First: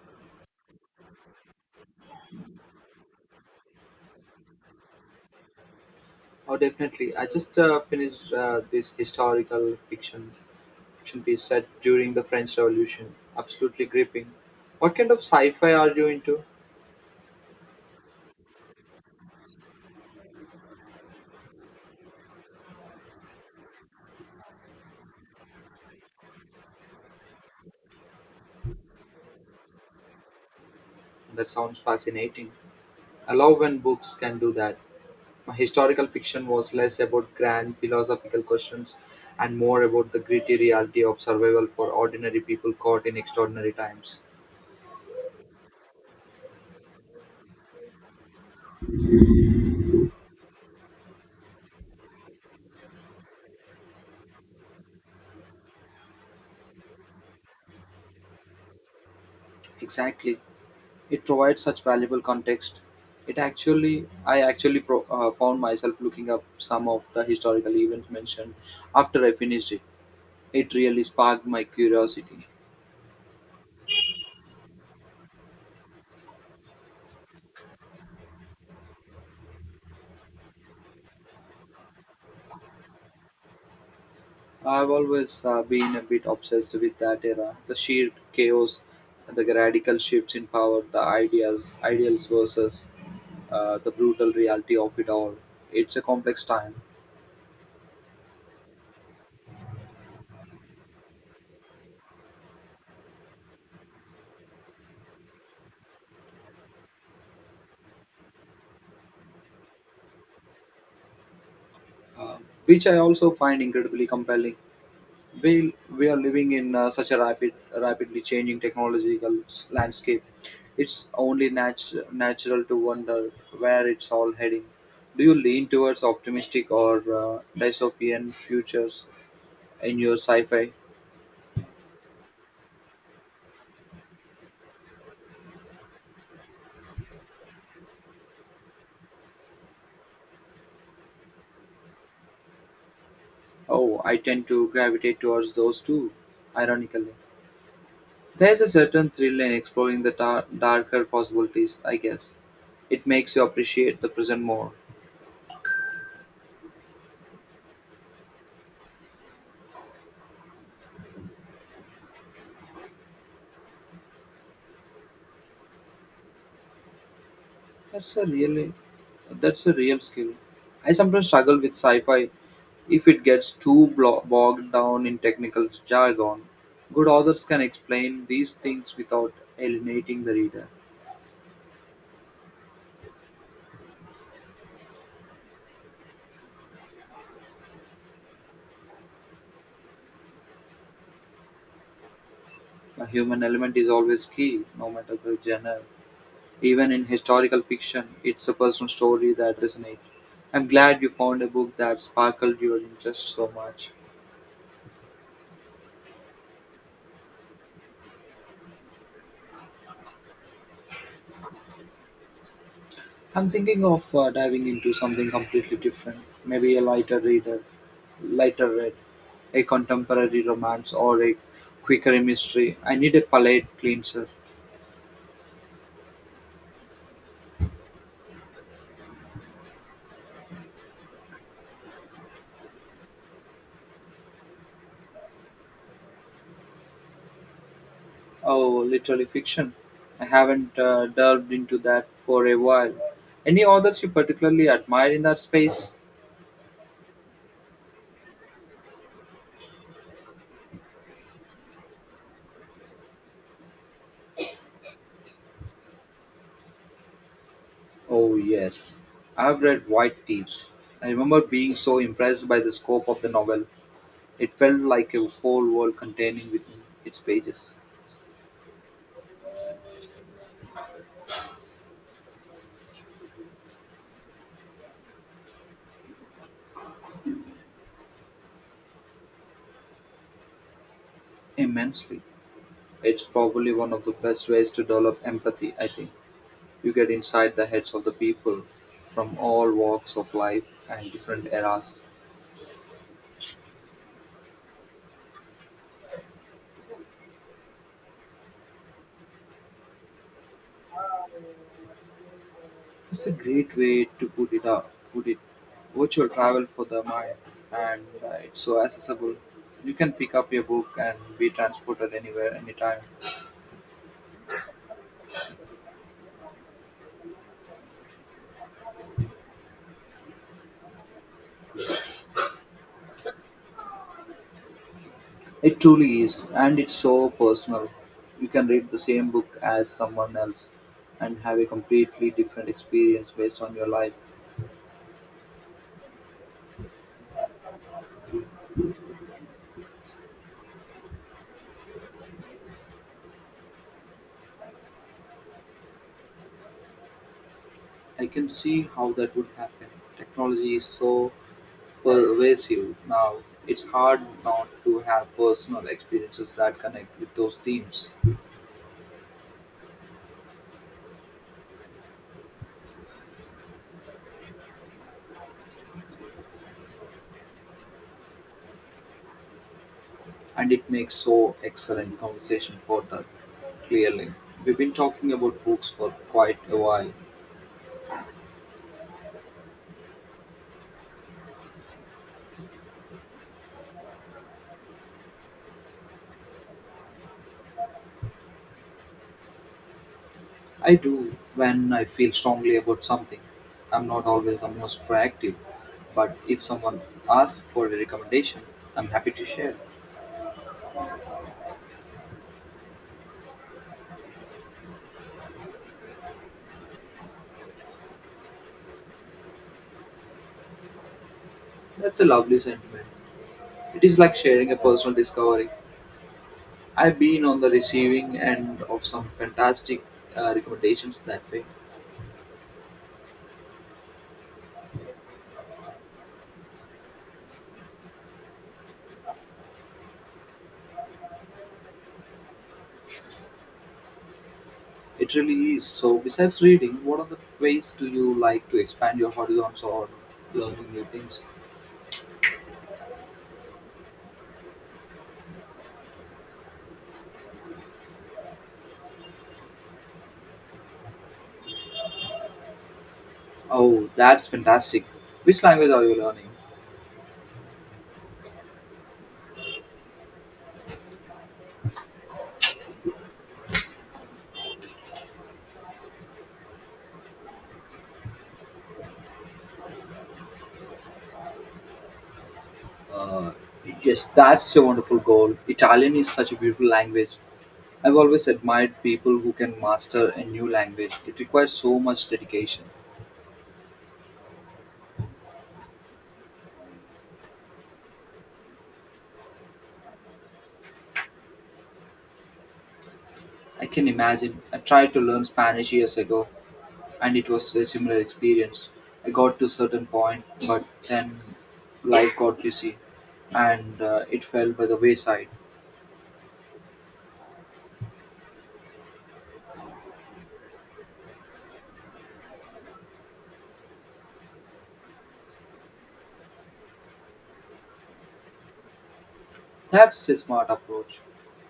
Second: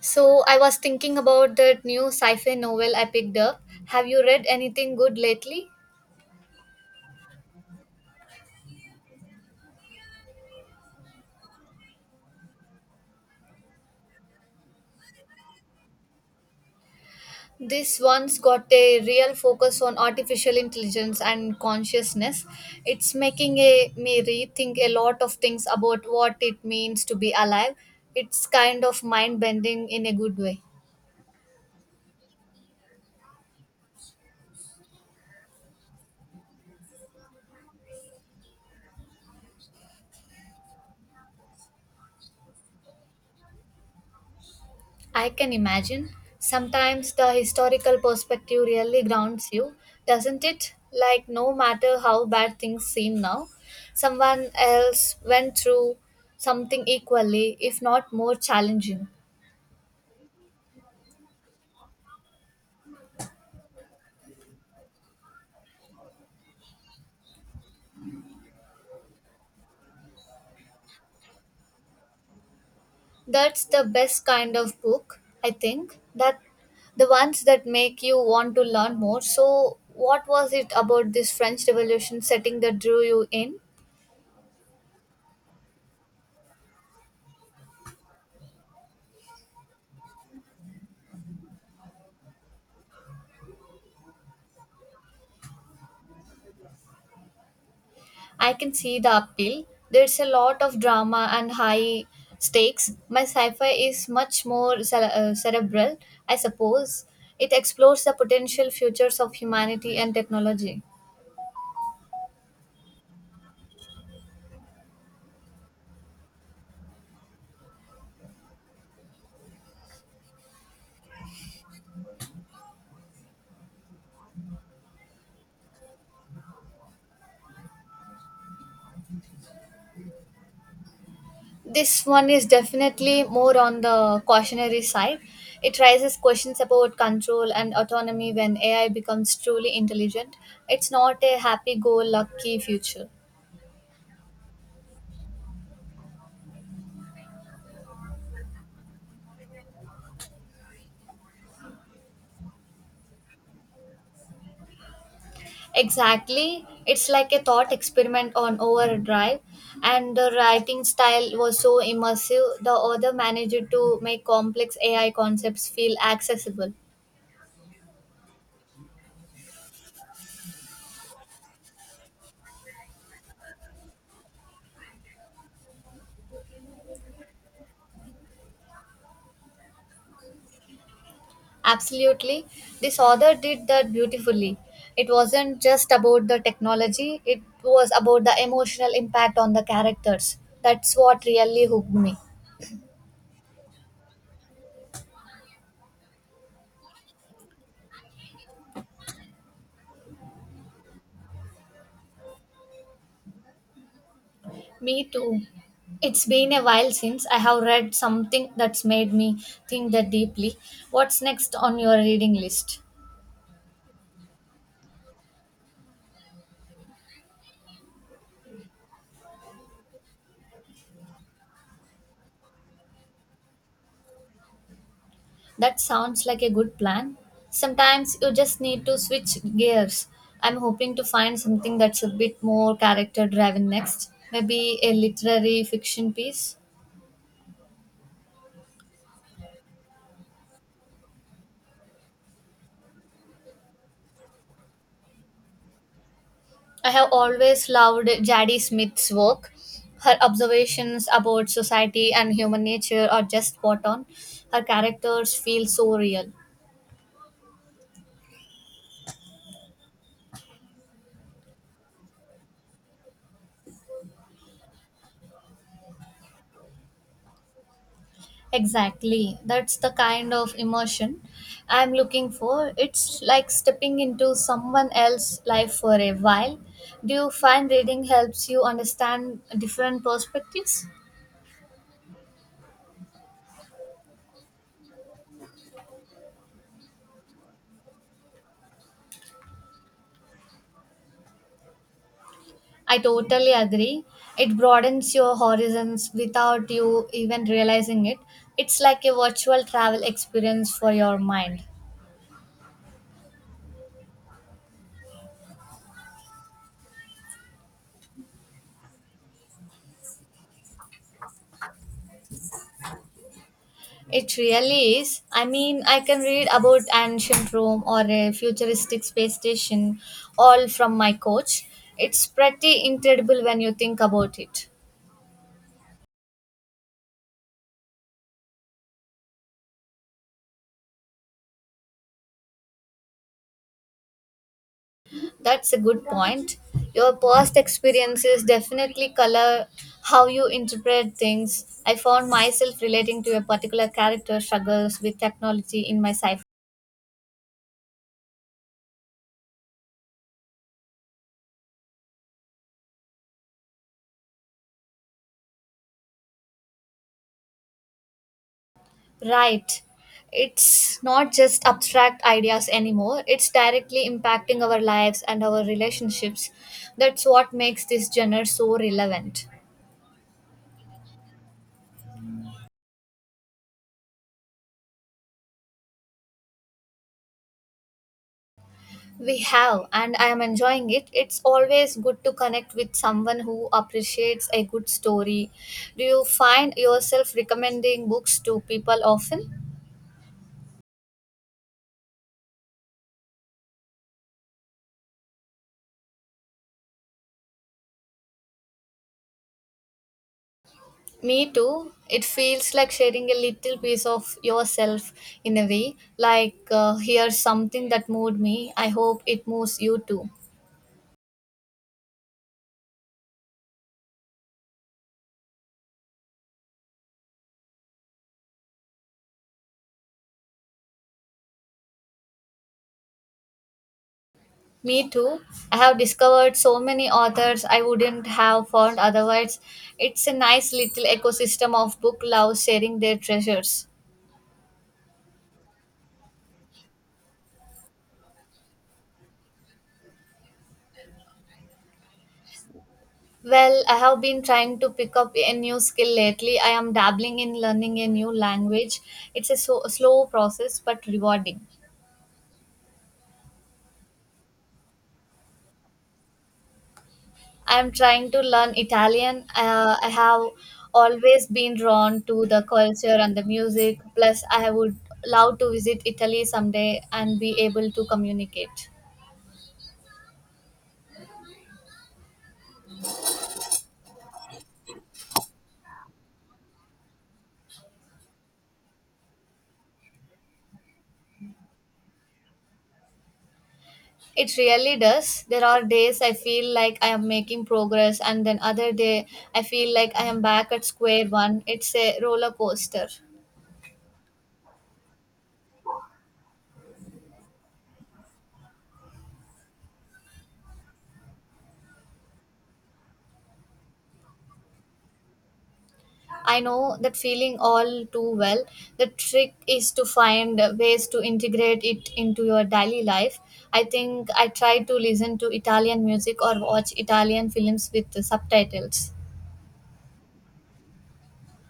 So I was thinking about that new sci-fi novel I picked up. Have you read anything good lately? Oh, definitely. I just finished this historical fiction piece set during the French Revolution. Absolutely gripping. What kind of sci-fi are you into? This one's got a real focus on artificial intelligence and consciousness. It's making me rethink a lot of things about what it means to be alive. It's kind of mind bending in a good way. That sounds fascinating. I love when books can do that. My historical fiction was less about grand philosophical questions and more about the gritty reality of survival for ordinary people caught in extraordinary times. I can imagine. Sometimes the historical perspective really grounds you, doesn't it? Like, no matter how bad things seem now, someone else went through something equally, if not more challenging. Exactly. It provides such valuable context. I actually found myself looking up some of the historical events mentioned after I finished it. It really sparked my curiosity. That's the best kind of book, I think. That the ones that make you want to learn more. So, what was it about this French Revolution setting that drew you in? I've always been a bit obsessed with that era, the sheer chaos, the radical shifts in power, the ideals versus the brutal reality of it all. It's a complex time, I can see the appeal. There's a lot of drama and high stakes. My sci fi is much more cerebral, I suppose. It explores the potential futures of humanity and technology. uh, which I also find incredibly compelling. We are living in such a rapidly changing technological landscape. It's only natural to wonder where it's all heading. Do you lean towards optimistic or dystopian futures in your sci-fi? This one is definitely more on the cautionary side. It raises questions about control and autonomy when AI becomes truly intelligent. It's not a happy go lucky future. Oh, I tend to gravitate towards those two, ironically. There's a certain thrill in exploring the darker possibilities, I guess. It makes you appreciate the present more. Exactly. It's like a thought experiment on overdrive. And the writing style was so immersive, the author managed to make complex AI concepts feel accessible. That's a really that's a real skill. I sometimes struggle with sci-fi if it gets too bogged down in technical jargon. Good authors can explain these things without alienating the reader. Absolutely. This author did that beautifully. It wasn't just about the technology, it was about the emotional impact on the characters. That's what really hooked me. A human element is always key, no matter the genre. Even in historical fiction, it's a personal story that resonates. I'm glad you found a book that sparkled your interest so much. Me too. It's been a while since I have read something that's made me think that deeply. What's next on your reading list? I'm thinking of diving into something completely different, maybe a lighter read, a contemporary romance or a quicker mystery. I need a palate cleanser. That sounds like a good plan. Sometimes you just need to switch gears. I'm hoping to find something that's a bit more character driven next. Maybe a literary fiction piece. Oh, literary fiction. I haven't delved into that for a while. Any authors you particularly admire in that space? I have always loved Jadie Smith's work. Her observations about society and human nature are just spot on. Her characters feel so real. Oh, yes. I've read White Thieves. I remember being so impressed by the scope of the novel. It felt like a whole world containing within its pages. Exactly. That's the kind of immersion I'm looking for. It's like stepping into someone else's life for a while. Do you find reading helps you understand different perspectives? Immensely. It's probably one of the best ways to develop empathy, I think. You get inside the heads of the people from all walks of life and different eras. I totally agree. It broadens your horizons without you even realizing it. It's like a virtual travel experience for your mind. It's a great way to put it, virtual travel for the mind, and it's so accessible. You can pick up your book and be transported anywhere, anytime. It really is. I mean, I can read about ancient Rome or a futuristic space station all from my coach. It's pretty incredible when you think about it. It truly is, and it's so personal. You can read the same book as someone else and have a completely different experience based on your life. That's a good point. Your past experiences definitely color how you interpret things. I found myself relating to a particular character struggles with technology in my sci. I can see how that would happen. Technology is so pervasive now, it's hard not to have personal experiences that connect with those themes. Right. It's not just abstract ideas anymore, it's directly impacting our lives and our relationships. That's what makes this genre so relevant. And it makes so excellent conversation for that, clearly. We've been talking about books for quite a while. We have, and I am enjoying it. It's always good to connect with someone who appreciates a good story. Do you find yourself recommending books to people often? I do when I feel strongly about something. I'm not always the most proactive, but if someone asks for a recommendation, I'm happy to share. Me too. It feels like sharing a little piece of yourself in a way. Like, here's something that moved me. I hope it moves you too. That's a lovely sentiment. It is like sharing a personal discovery. I've been on the receiving end of some fantastic recommendations that way. Me too. I have discovered so many authors I wouldn't have found otherwise. It's a nice little ecosystem of book lovers sharing their treasures. It really is. So, besides reading, what other ways do you like to expand your horizons or learning new things? Well, I have been trying to pick up a new skill lately. I am dabbling in learning a new language. It's a slow process but rewarding. Oh, that's fantastic. Which language are you learning? I'm trying to learn Italian. I have always been drawn to the culture and the music. Plus, I would love to visit Italy someday and be able to communicate. Uh, yes, that's a wonderful goal. Italian is such a beautiful language. I've always admired people who can master a new language. It requires so much dedication. It really does. There are days I feel like I am making progress, and then other day I feel like I am back at square one. It's a roller coaster. I can imagine. I tried to learn Spanish years ago, and it was a similar experience. I got to certain point, but then life got busy, and it fell by the wayside. I know that feeling all too well. The trick is to find ways to integrate it into your daily life. I think I try to listen to Italian music or watch Italian films with the subtitles. That's a smart approach.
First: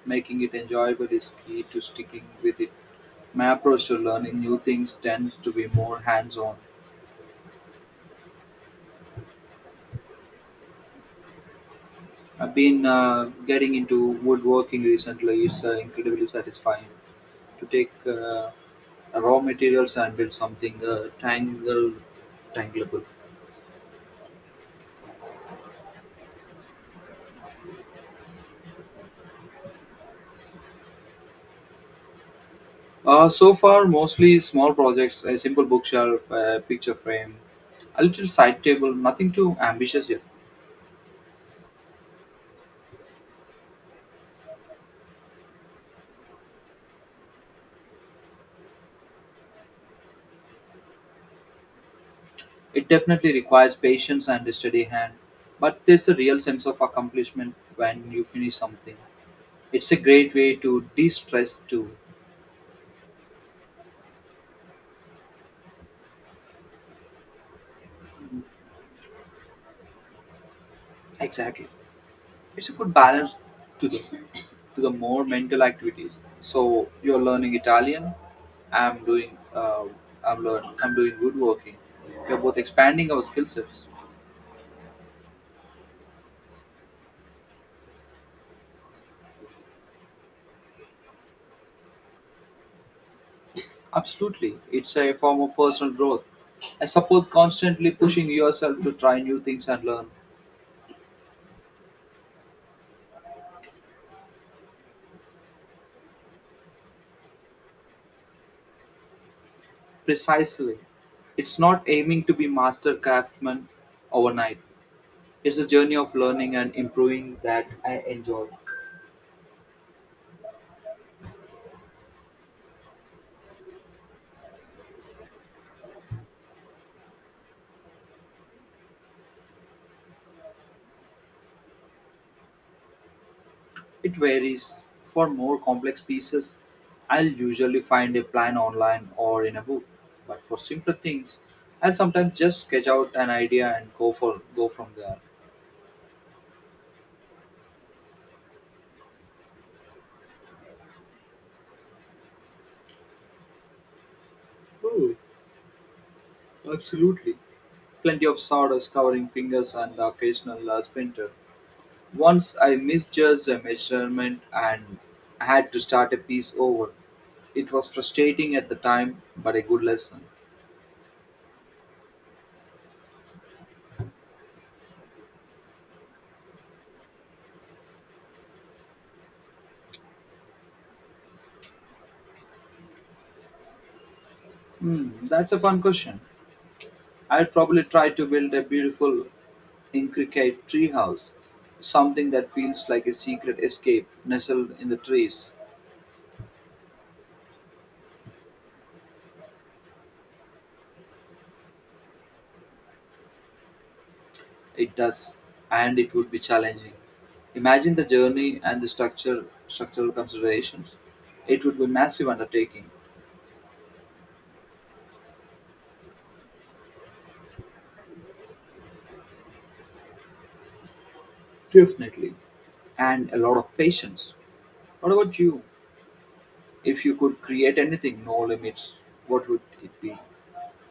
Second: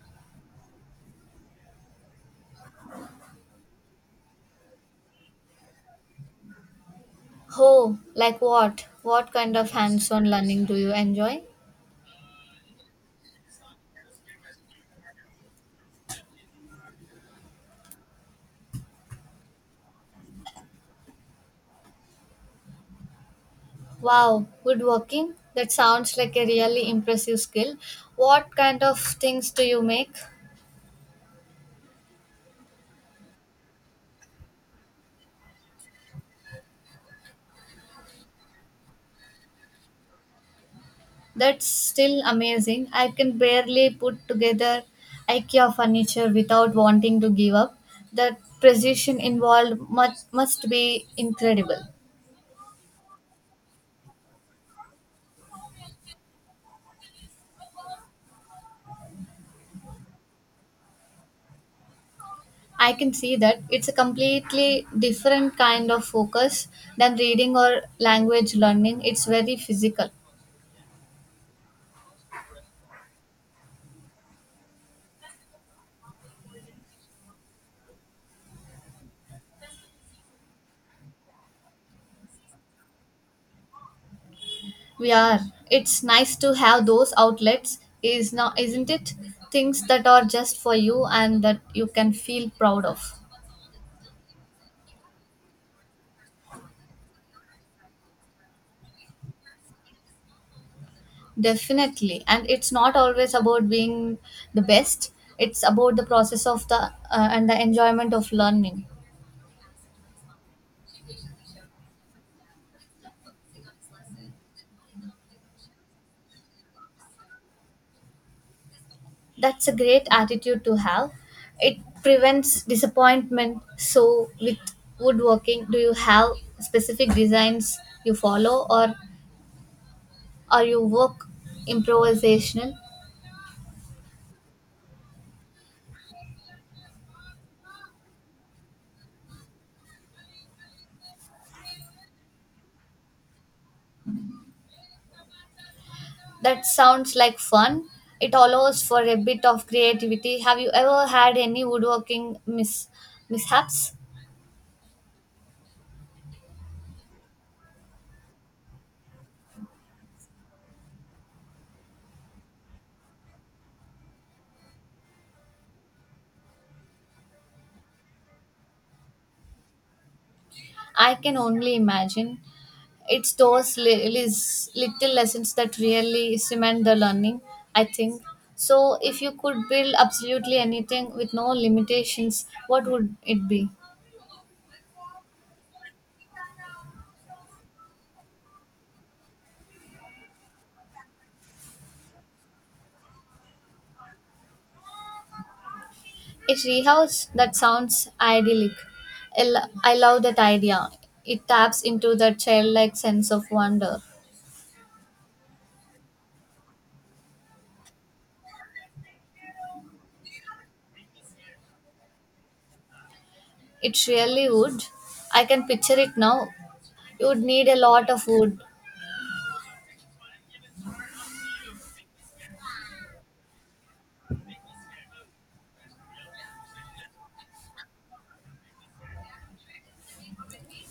Making it enjoyable is key to sticking with it. My approach to learning new things tends to be more hands-on. Oh, like what? What kind of hands on learning do you enjoy? I've been getting into woodworking recently. It's incredibly satisfying to take raw materials and build something tangleable. Wow, woodworking? That sounds like a really impressive skill. What kind of things do you make? So far, mostly small projects, a simple bookshelf, a picture frame, a little side table, nothing too ambitious yet. That's still amazing. I can barely put together IKEA furniture without wanting to give up. The precision involved must be incredible. It definitely requires patience and a steady hand, but there's a real sense of accomplishment when you finish something. It's a great way to de stress too. I can see that it's a completely different kind of focus than reading or language learning. It's very physical. Exactly. It's a good balance to the, to the more mental activities. So you're learning Italian, I'm doing I'm doing woodworking. We're both expanding our skill sets. We are. It's nice to have those outlets, is now, isn't it? Things that are just for you and that you can feel proud of. Absolutely. It's a form of personal growth, I suppose, constantly pushing yourself to try new things and learn. Definitely. And it's not always about being the best. It's about the process of the and the enjoyment of learning. Precisely. It's not aiming to be master craftsman overnight. It's a journey of learning and improving that I enjoy. That's a great attitude to have. It prevents disappointment. So with woodworking, do you have specific designs you follow or are you work improvisational? It varies. For more complex pieces, I'll usually find a plan online or in a book. But for simpler things, I'll sometimes just sketch out an idea and go from there. That sounds like fun. It allows for a bit of creativity. Have you ever had any woodworking mishaps? Oh, absolutely. Plenty of sawdust covering fingers and the occasional splinter. Once I misjudged a measurement and had to start a piece over. It was frustrating at the time, but a good lesson. I can only imagine. It's those little lessons that really cement the learning, I think. So, if you could build absolutely anything with no limitations, what would it be? Hmm, that's a fun question. I'd probably try to build a beautiful, intricate treehouse, something that feels like a secret escape nestled in the trees. A treehouse that sounds idyllic. I love that idea. It taps into that childlike sense of wonder. It does, and it would be challenging. Imagine the journey and structural considerations. It would be massive undertaking, It really would. I can picture it now. You would need a lot of wood. definitely, and a lot of patience. What about you? If you could create anything, no limits, what would it be?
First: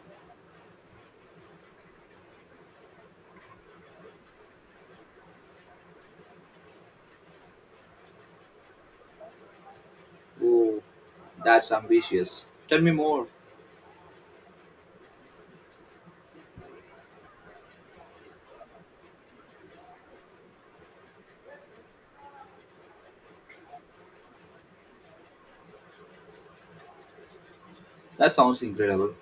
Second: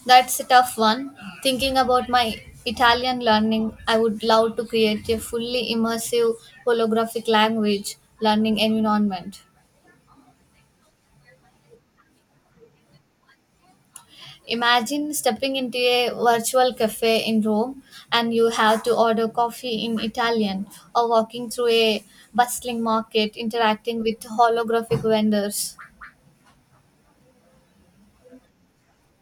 That's a tough one. Thinking about my Italian learning, I would love to create a fully immersive holographic language learning environment. Oh, that's ambitious. Tell me more. Imagine stepping into a virtual cafe in Rome and you have to order coffee in Italian or walking through a bustling market interacting with holographic vendors. That sounds incredible.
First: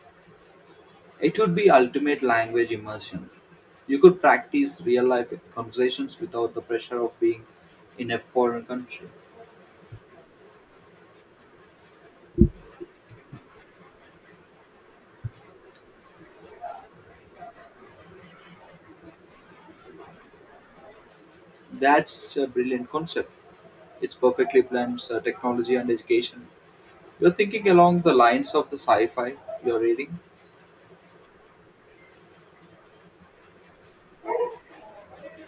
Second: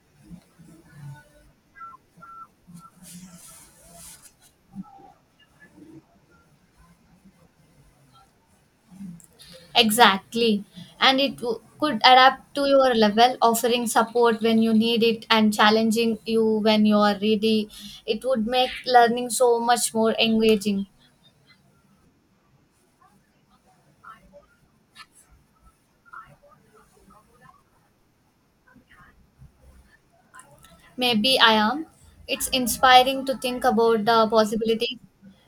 It would be ultimate language immersion. You could practice real life conversations without the pressure of being in a foreign country. Exactly. And could adapt to your level, offering support when you need it and challenging you when you are ready. It would make learning so much more engaging. That's a brilliant concept. It's perfectly blends technology and education. You're thinking along the lines of the sci fi you're reading. Maybe I am. It's inspiring to think about the possibilities.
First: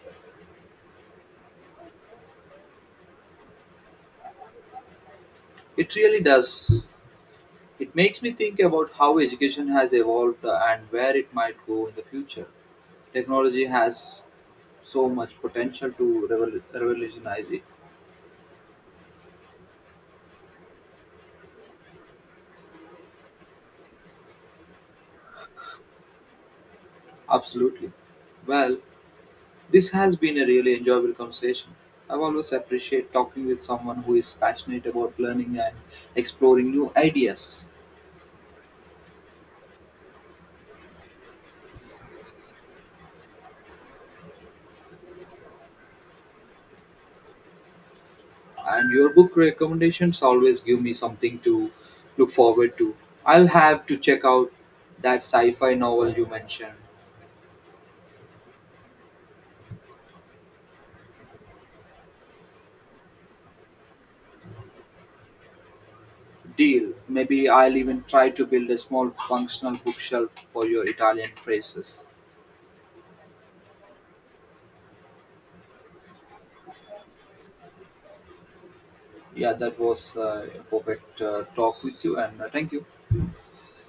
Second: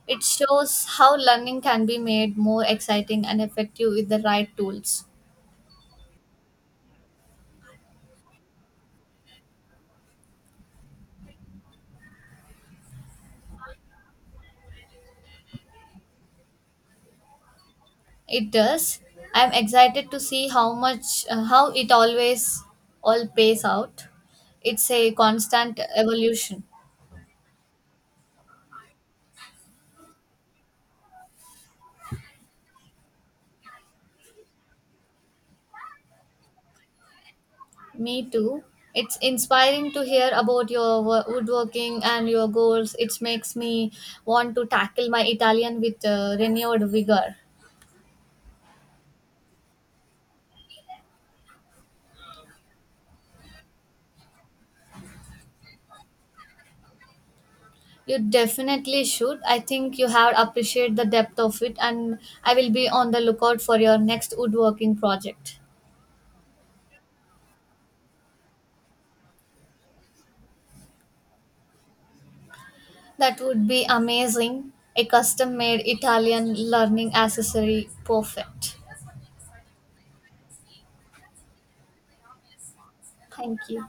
It shows how learning can be made more exciting and effective with the right tools. It really does. It makes me think about how education has evolved and where it might go in the future. Technology has so much potential to revolutionize it. It does. I'm excited to see how it always all pays out. It's a constant evolution. Absolutely. Well, this has been a really enjoyable conversation. I've always appreciate talking with someone who is passionate about learning and exploring new ideas. Me too. It's inspiring to hear about your woodworking and your goals. It makes me want to tackle my Italian with renewed vigor. And your book recommendations always give me something to look forward to. I'll have to check out that sci-fi novel you mentioned. You definitely should. I think you have appreciated the depth of it, and I will be on the lookout for your next woodworking project. Deal. Maybe I'll even try to build a small functional bookshelf for your Italian phrases. That would be amazing. A custom made Italian learning accessory. Perfect. Yeah, that was a perfect talk with you, and thank you. Thank you.